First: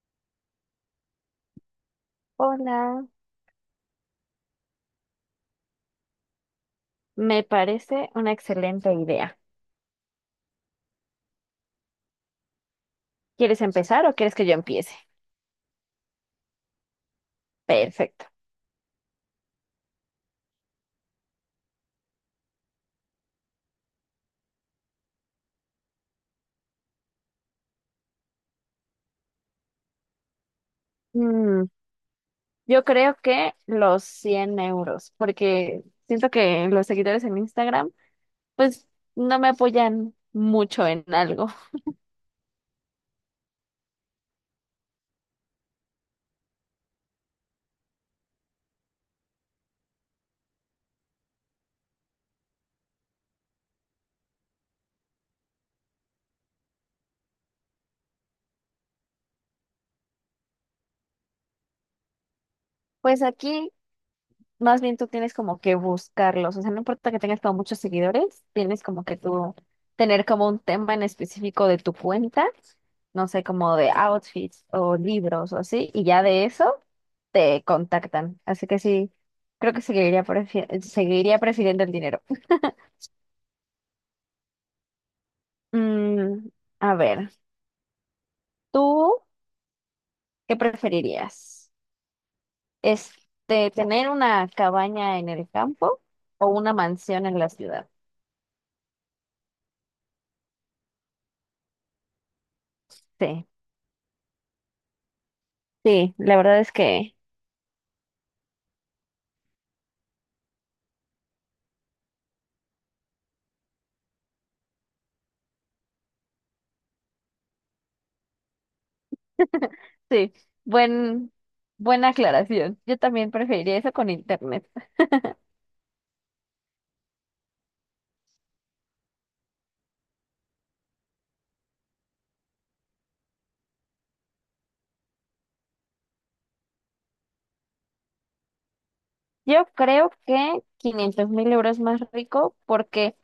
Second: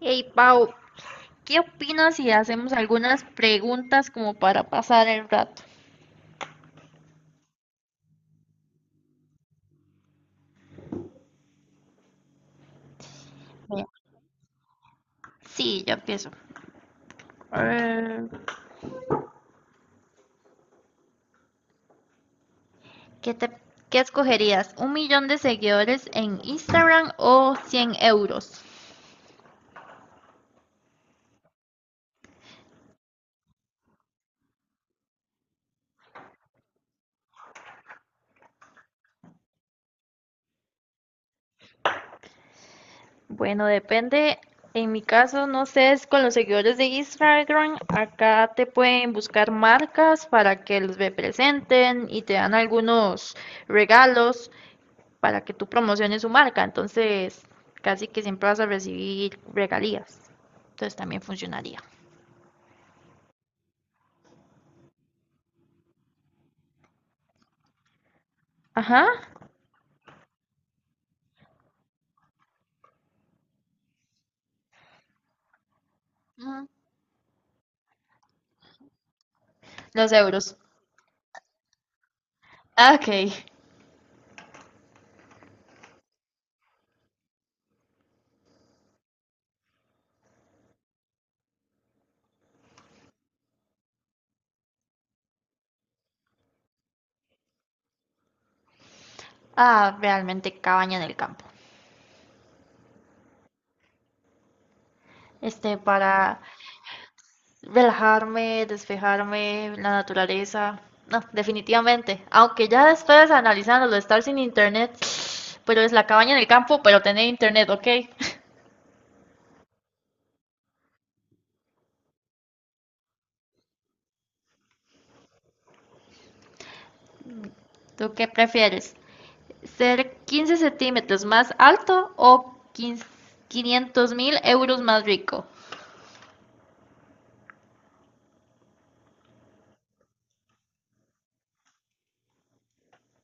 Hey Pau, ¿qué opinas si hacemos Hola, algunas preguntas como para pasar el rato? me parece una excelente idea. ¿Quieres Mira, empezar o quieres que yo empiece? sí, yo empiezo. Perfecto. Eh, ¿qué te, Qué escogerías? ¿Un millón de seguidores en Instagram o 100 euros? Mm, yo creo que los 100 euros, porque siento que los seguidores en Instagram, pues no me apoyan mucho en algo. Bueno, depende. En mi caso, no sé, es con los seguidores de Instagram. Acá te pueden buscar marcas para que los representen y te dan algunos regalos para que tú promociones su marca. Entonces, casi que siempre vas a recibir regalías. Entonces también funcionaría. Pues aquí, más bien tú tienes como que buscarlos, o sea, no importa que tengas como muchos seguidores, tienes como Ajá. que tú tener como un tema en específico de tu cuenta, no sé, como de outfits o libros o así, y ya de Mm, eso. Te contactan. Así que sí, creo que Los seguiría, euros. Seguiría prefiriendo el dinero. Ah, ok. Mm, a ver, ¿tú qué preferirías? ¿Tener una cabaña en el campo o una mansión en la ciudad? Ah, realmente cabaña en el campo. Sí, sí, la Para verdad es que relajarme, despejarme, la naturaleza. No, definitivamente. Aunque ya después analizándolo, estar sin internet, pero es la cabaña en el campo, pero tener internet, ¿ok? sí, buen, buena aclaración. Yo también preferiría eso con internet. ¿Tú qué prefieres? ¿Ser 15 centímetros más alto o 500 mil euros más rico? Yo creo que 500.000 euros más rico porque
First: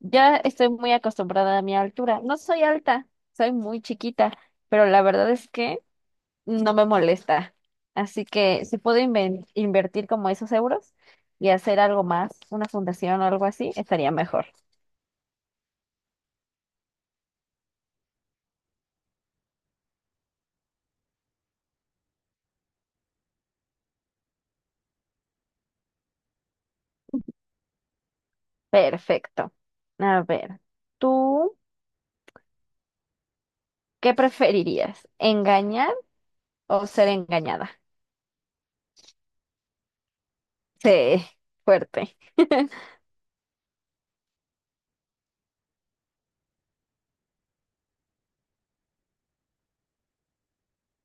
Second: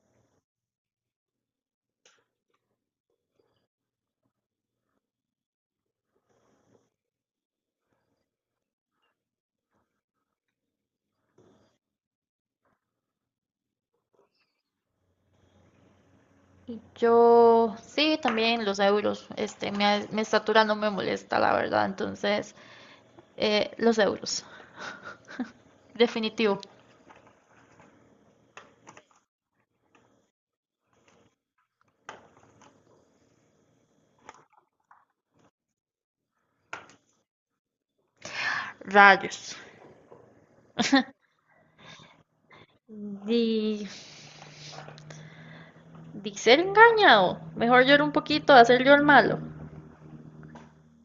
ya estoy muy acostumbrada a mi altura. No soy alta, soy muy chiquita, pero la verdad es que no me molesta. Así que si puedo invertir como esos euros y hacer algo más, una fundación o algo así, estaría mejor. Yo, sí, también los euros. Mi estatura no me molesta, la verdad. Entonces, los euros. Definitivo. Perfecto. A ver, ¿tú qué preferirías? ¿Engañar o ser engañada? Rayos. Sí, fuerte. Di, di ser engañado. Mejor llorar un poquito, hacer yo el malo.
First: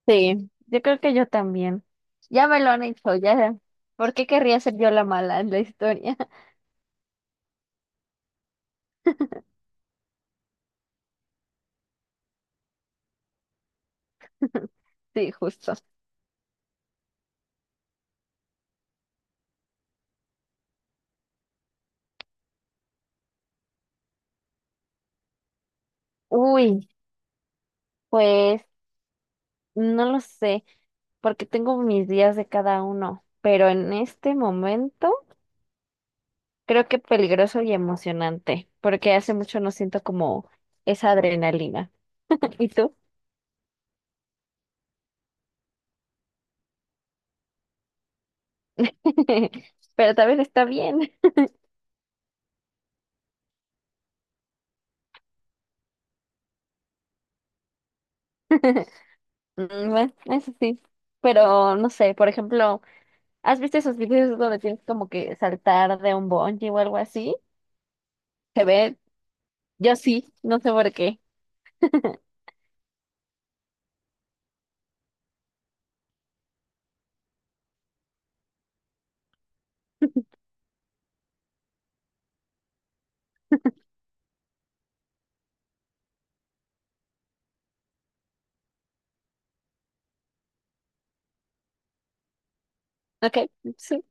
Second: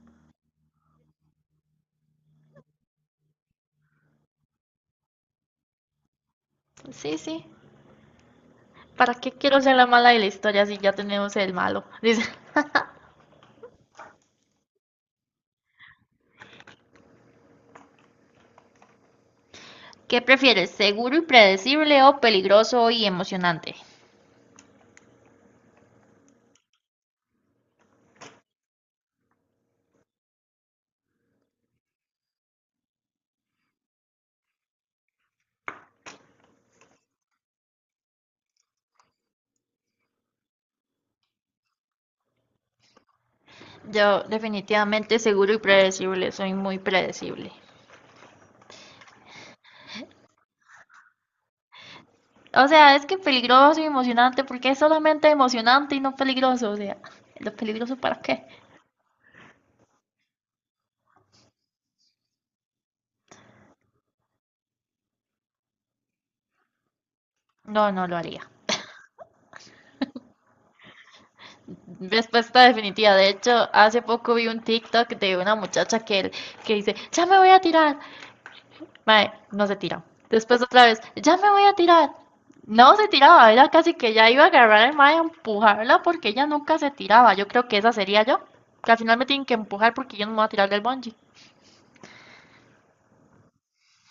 Sí, yo creo que yo también. Ya me lo han hecho, ya. ¿Por qué querría ser yo la mala en la historia? Sí, sí. ¿Para qué quiero ser la mala de la historia si ya tenemos el malo? Dice. Sí, justo. ¿Qué prefieres, seguro y predecible o peligroso y emocionante? Uy, pues no lo sé, porque tengo mis días de cada uno, pero en este momento creo que peligroso y emocionante, porque hace mucho no siento como esa adrenalina. ¿Y tú? Yo definitivamente seguro y predecible, soy muy predecible. Pero también está bien. O sea, es que peligroso y emocionante, porque es solamente emocionante y no peligroso. O sea, ¿lo peligroso para qué? Bueno, eso sí. Pero no sé, por ejemplo. ¿Has visto esos videos donde tienes como que saltar de un bungee o algo así? No, no lo haría. Se ve, yo sí, no sé por qué. Respuesta definitiva. De hecho, hace poco vi un TikTok de una muchacha que dice, ya me voy a tirar, mae, no se tira. Después otra vez, ya me voy a tirar. No se tiraba, era casi que ya iba a agarrar al mae a empujarla porque ella nunca se tiraba. Yo creo que esa sería yo. Que al final me tienen que empujar porque yo no me voy a tirar del bungee. Ok, sí,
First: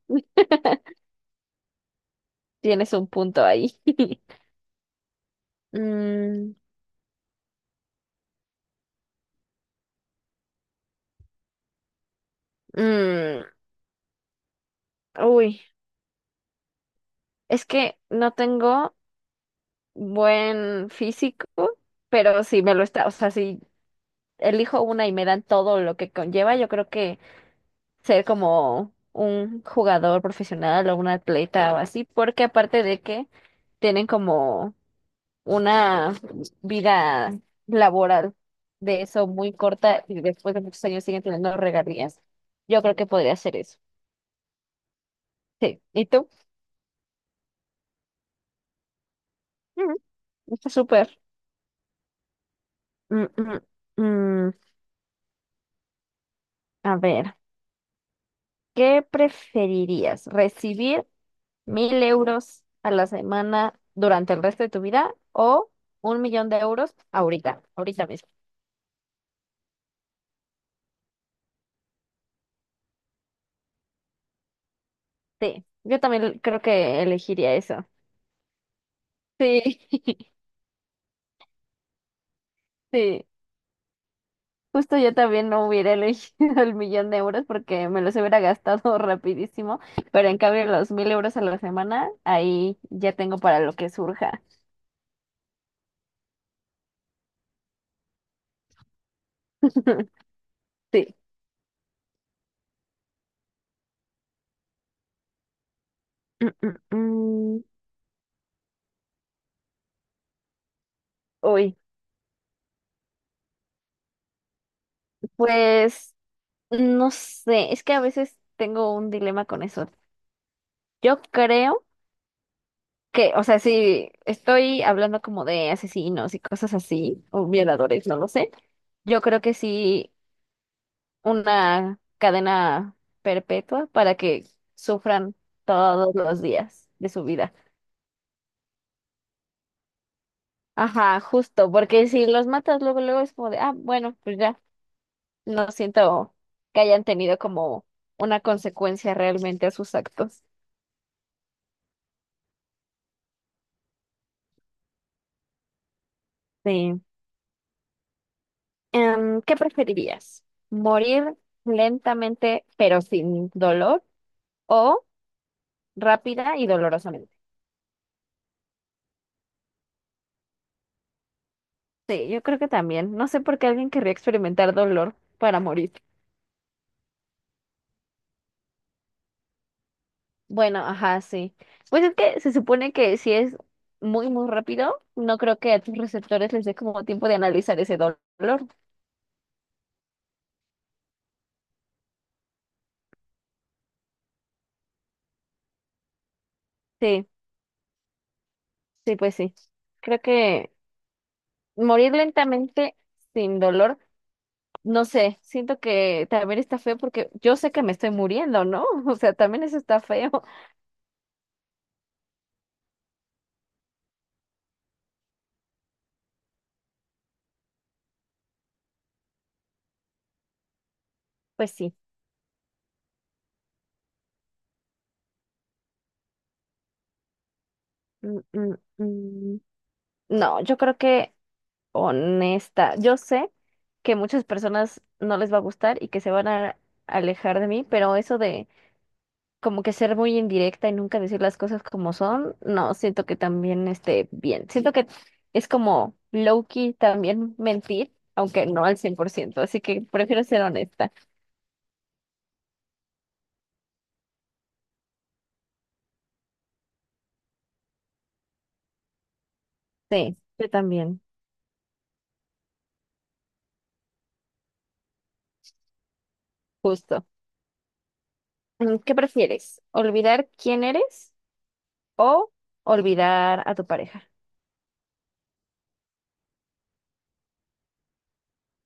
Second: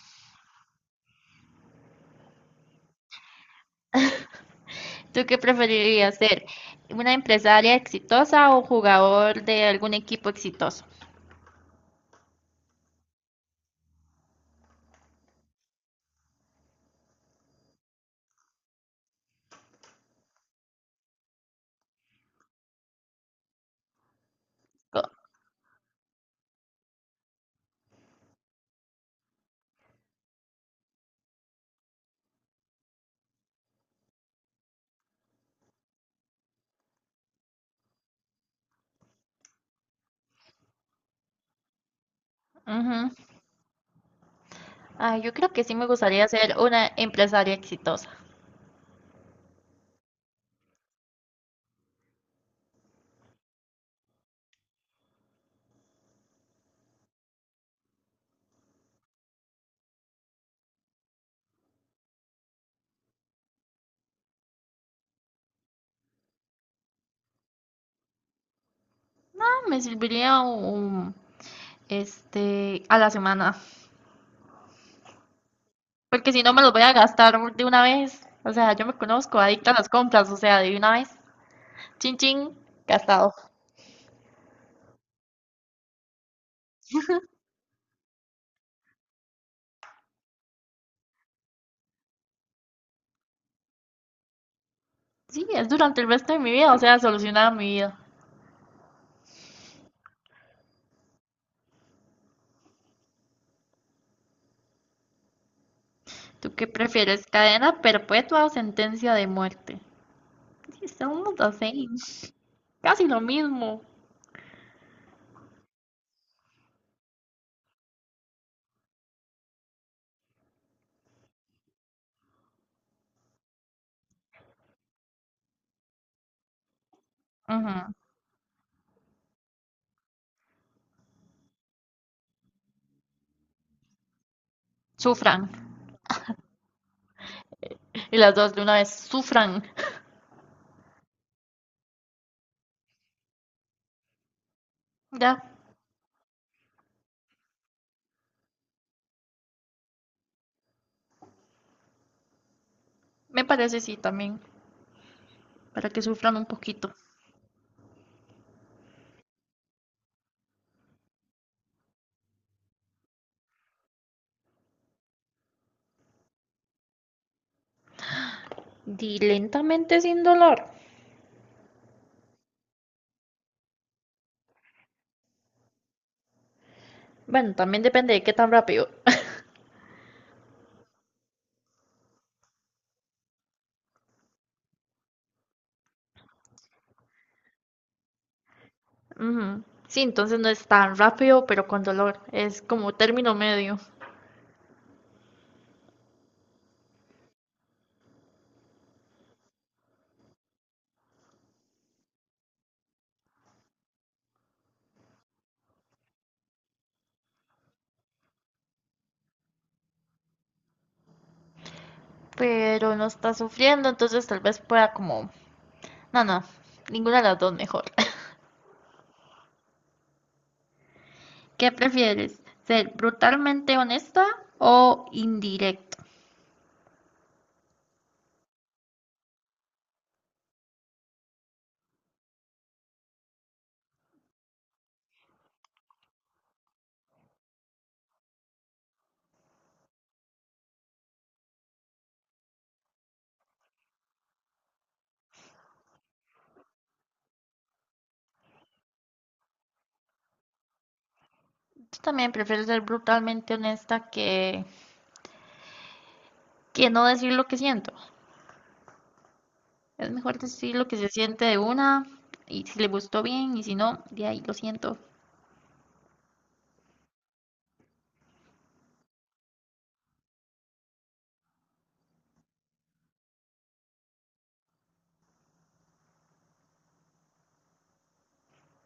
tienes un punto ahí. ¿Tú qué preferirías ser? Mm, ¿Una empresaria exitosa o jugador de algún equipo exitoso? mm, uy, es que no tengo buen físico, pero si me lo está, o sea, si elijo una Co- y me dan todo lo que conlleva, yo creo que ser como un jugador profesional o un atleta o así, porque aparte de que tienen como una vida laboral de eso muy corta y después de muchos años siguen teniendo regalías. Yo creo que Ujú. podría ser eso. Ay, yo creo que sí Sí. me ¿Y gustaría tú? ser una empresaria exitosa. Mm, está súper. Mm, mm, mm. A ver, ¿qué preferirías? ¿Recibir 1.000 euros a la semana durante el resto de tu vida o 1 millón de euros ahorita, ahorita mismo? Ah, me serviría un, este, A la semana. Sí, yo Porque también si no me creo los voy a que gastar elegiría de una eso. vez. O sea, yo me conozco, adicta a Sí, las compras, o sea, de una vez. Chin chin, sí. gastado. Justo yo también no hubiera elegido el 1 millón de euros porque me los hubiera gastado rapidísimo, pero en cambio los 1.000 euros a la semana, ahí ya tengo para lo que surja. Sí, es durante el resto de mi vida, o sea, solucionada mi vida. Sí. Mm, ¿Tú qué mm, prefieres? mm. ¿Cadena perpetua o sentencia de muerte? Sí, somos the Uy, same. Casi lo mismo. pues no sé, es que a veces tengo un dilema con eso. Yo creo que, o sea, si estoy hablando como de asesinos y cosas así, o Ujú. violadores, no lo sé, yo creo que sí una cadena perpetua para que sufran Sufran. todos los días de su vida. Y las dos de una vez, sufran. Ajá, justo, porque si los matas luego, luego es como de, ah, bueno, pues ya, Ya, no siento que hayan tenido como una consecuencia realmente a sus actos. me parece sí también, para que sufran un poquito. Sí. ¿Qué preferirías? ¿Morir lentamente pero sin dolor o rápida y dolorosamente? Di lentamente sin dolor. Sí, yo creo que también. No sé por qué alguien querría experimentar dolor para morir. Bueno, también depende de qué tan rápido. Bueno, ajá, sí. Pues es que se supone que si es muy, muy rápido, no creo que a tus receptores les dé como tiempo de analizar ese dolor. Ujú. Sí, entonces no es tan rápido, pero con dolor. Es como término medio. Sí, sí, pues sí. Creo que morir lentamente sin dolor, no sé, siento que también está feo porque yo sé que me estoy muriendo, ¿no? O sea, también eso está feo. Pero no está sufriendo, entonces tal vez pueda como... No, no, ninguna de las dos mejor. ¿Qué Pues sí. prefieres? ¿Ser brutalmente honesta o indirecto? Mm, mm, mm. No, yo creo que honesta, yo sé que muchas personas no les va a gustar y que se van a alejar de mí, pero eso de como que ser muy indirecta y nunca decir las cosas como son, no, siento que también esté bien. Siento que es como low-key también mentir, aunque no al 100%, así que prefiero ser honesta. Yo también prefiero ser brutalmente honesta que no decir lo que siento. Es mejor Sí, yo decir lo que se también, siente de una, y si le gustó bien y si no, de ahí lo siento. justo. ¿Qué prefieres? ¿Olvidar quién eres o olvidar a tu pareja?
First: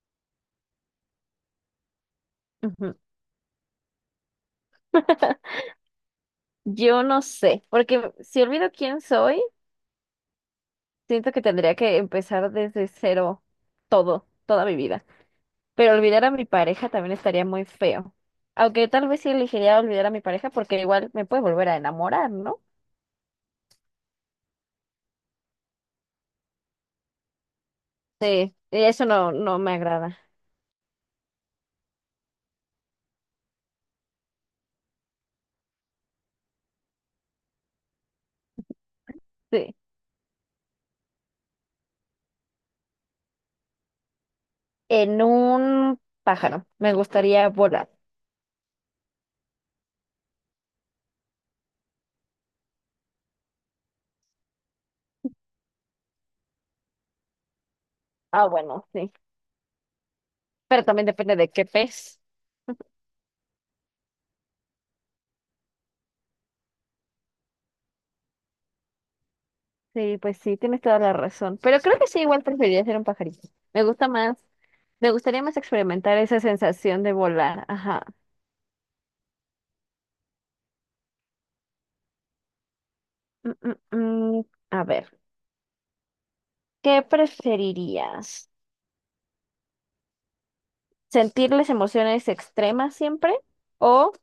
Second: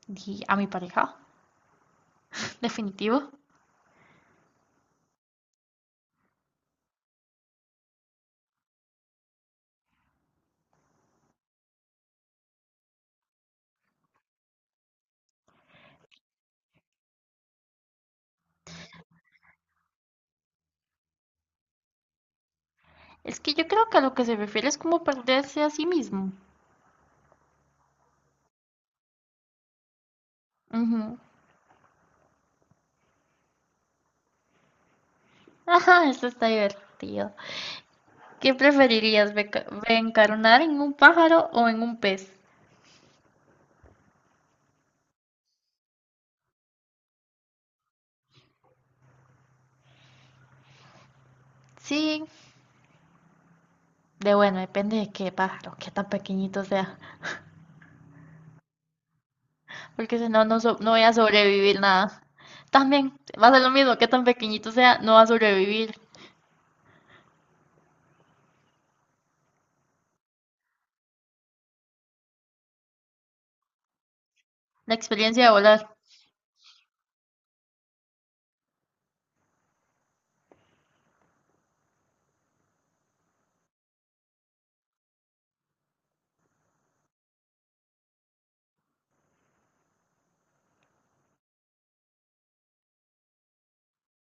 Y a mi pareja, Ujú. definitivo. Yo no sé, porque si olvido quién soy, siento que tendría que empezar desde cero todo, toda mi vida. Pero olvidar a mi pareja también estaría muy feo. Aunque tal vez sí elegiría olvidar a mi pareja porque igual me puede volver a enamorar, ¿no? Es que yo creo que a lo que se refiere es como perderse a sí mismo. Sí, y eso no, no me agrada. Ujú. Ajá, esto está divertido. ¿Qué preferirías, Sí. reencarnar en un pájaro o en un pez? En un pájaro, me gustaría volar. Sí, de bueno, depende de qué pájaro, qué tan pequeñito sea, Ah, bueno, sí. porque si no, Pero no voy también a depende de qué sobrevivir pez. nada. También va a ser lo mismo, qué tan pequeñito sea, no va a sobrevivir. Sí, pues sí, tienes toda la razón. Pero creo que sí, igual preferiría ser un pajarito. Me gusta más, La me gustaría experiencia de más volar. experimentar esa sensación de volar. Ajá. Mm, mm, mm. A ver, ¿qué preferirías? ¿Sentirles emociones extremas siempre o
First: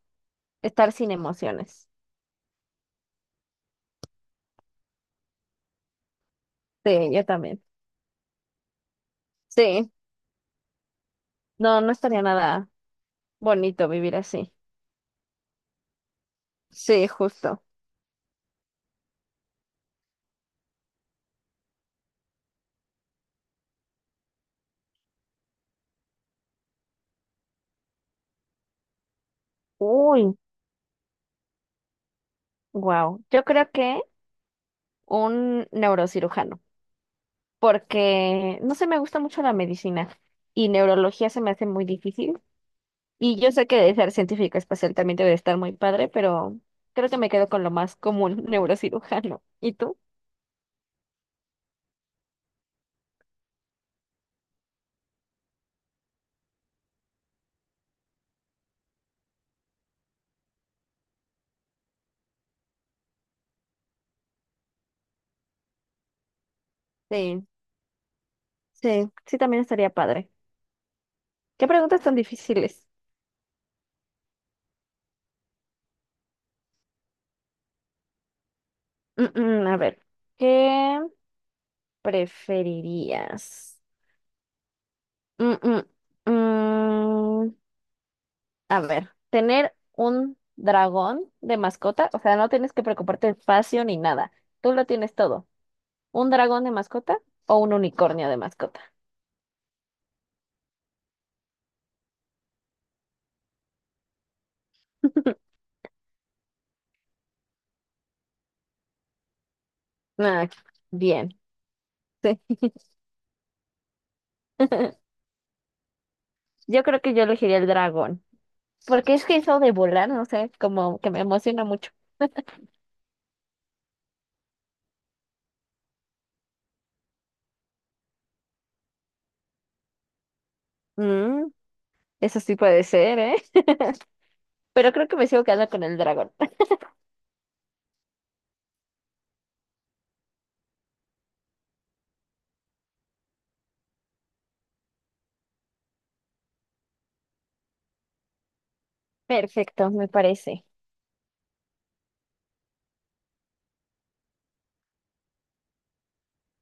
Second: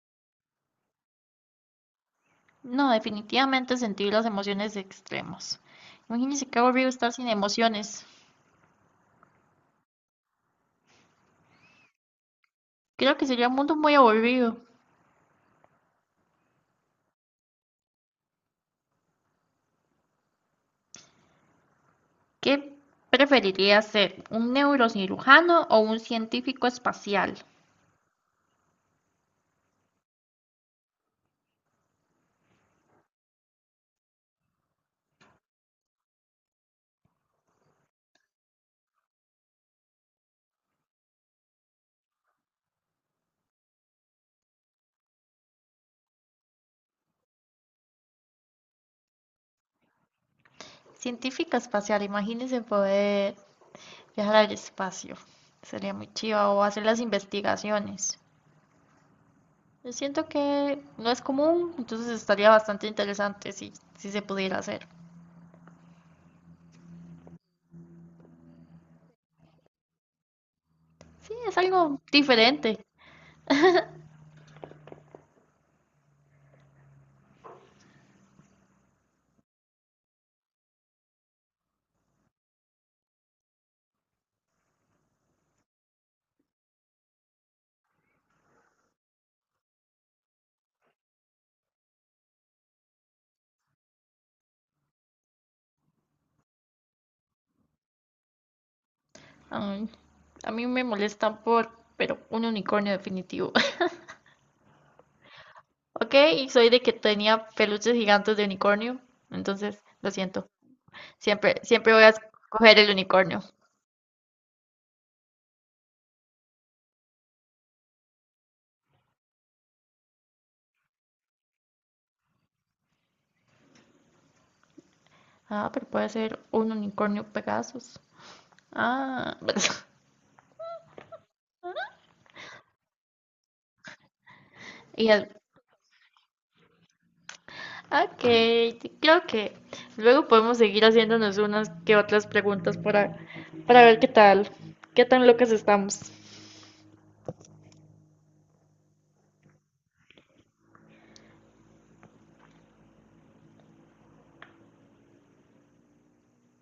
estar sin emociones? No, definitivamente sentir las emociones extremas. Imagínense qué aburrido Sí, estar yo sin también. emociones. Sí, no, no estaría nada Creo que sería un mundo bonito muy vivir aburrido. así. Sí, justo. ¿Qué preferiría ser? ¿Un neurocirujano o un científico espacial? Uy, wow. Yo creo que un neurocirujano, porque no sé, me gusta mucho la medicina y neurología se me hace muy difícil. Y yo sé que de ser científica espacial también debe de estar muy padre, pero creo que me quedo con lo más común, neurocirujano. ¿Y tú? Científica espacial, imagínense poder viajar al espacio. Sería muy chiva o hacer las investigaciones. Yo siento que no es común, entonces estaría bastante interesante si se pudiera hacer. Sí, sí, sí, también estaría padre. Sí, es ¿Qué algo preguntas tan diferente. difíciles? A ver, ¿qué preferirías? Mm, mm, mm, a ver, tener un dragón de mascota, o sea, no tienes que preocuparte de espacio ni nada, tú lo tienes todo. ¿Un dragón de mascota o un unicornio de mascota? Ay, a mí me molestan por, pero un unicornio definitivo. Ok, y soy de que tenía peluches gigantes de unicornio, entonces lo siento. Ah, bien, Siempre, siempre voy a sí. escoger el unicornio. Yo creo que yo elegiría el dragón, porque es que eso de volar, no sé, como que me emociona mucho. Ah, pero puede ser un unicornio Pegasus. Ah, Mm, Eso sí puede ser, ¿eh? Pero y creo que me el- sigo quedando con el dragón. ok, creo que luego podemos seguir haciéndonos unas que otras preguntas para ver qué tal, qué tan locas estamos. Perfecto, me parece.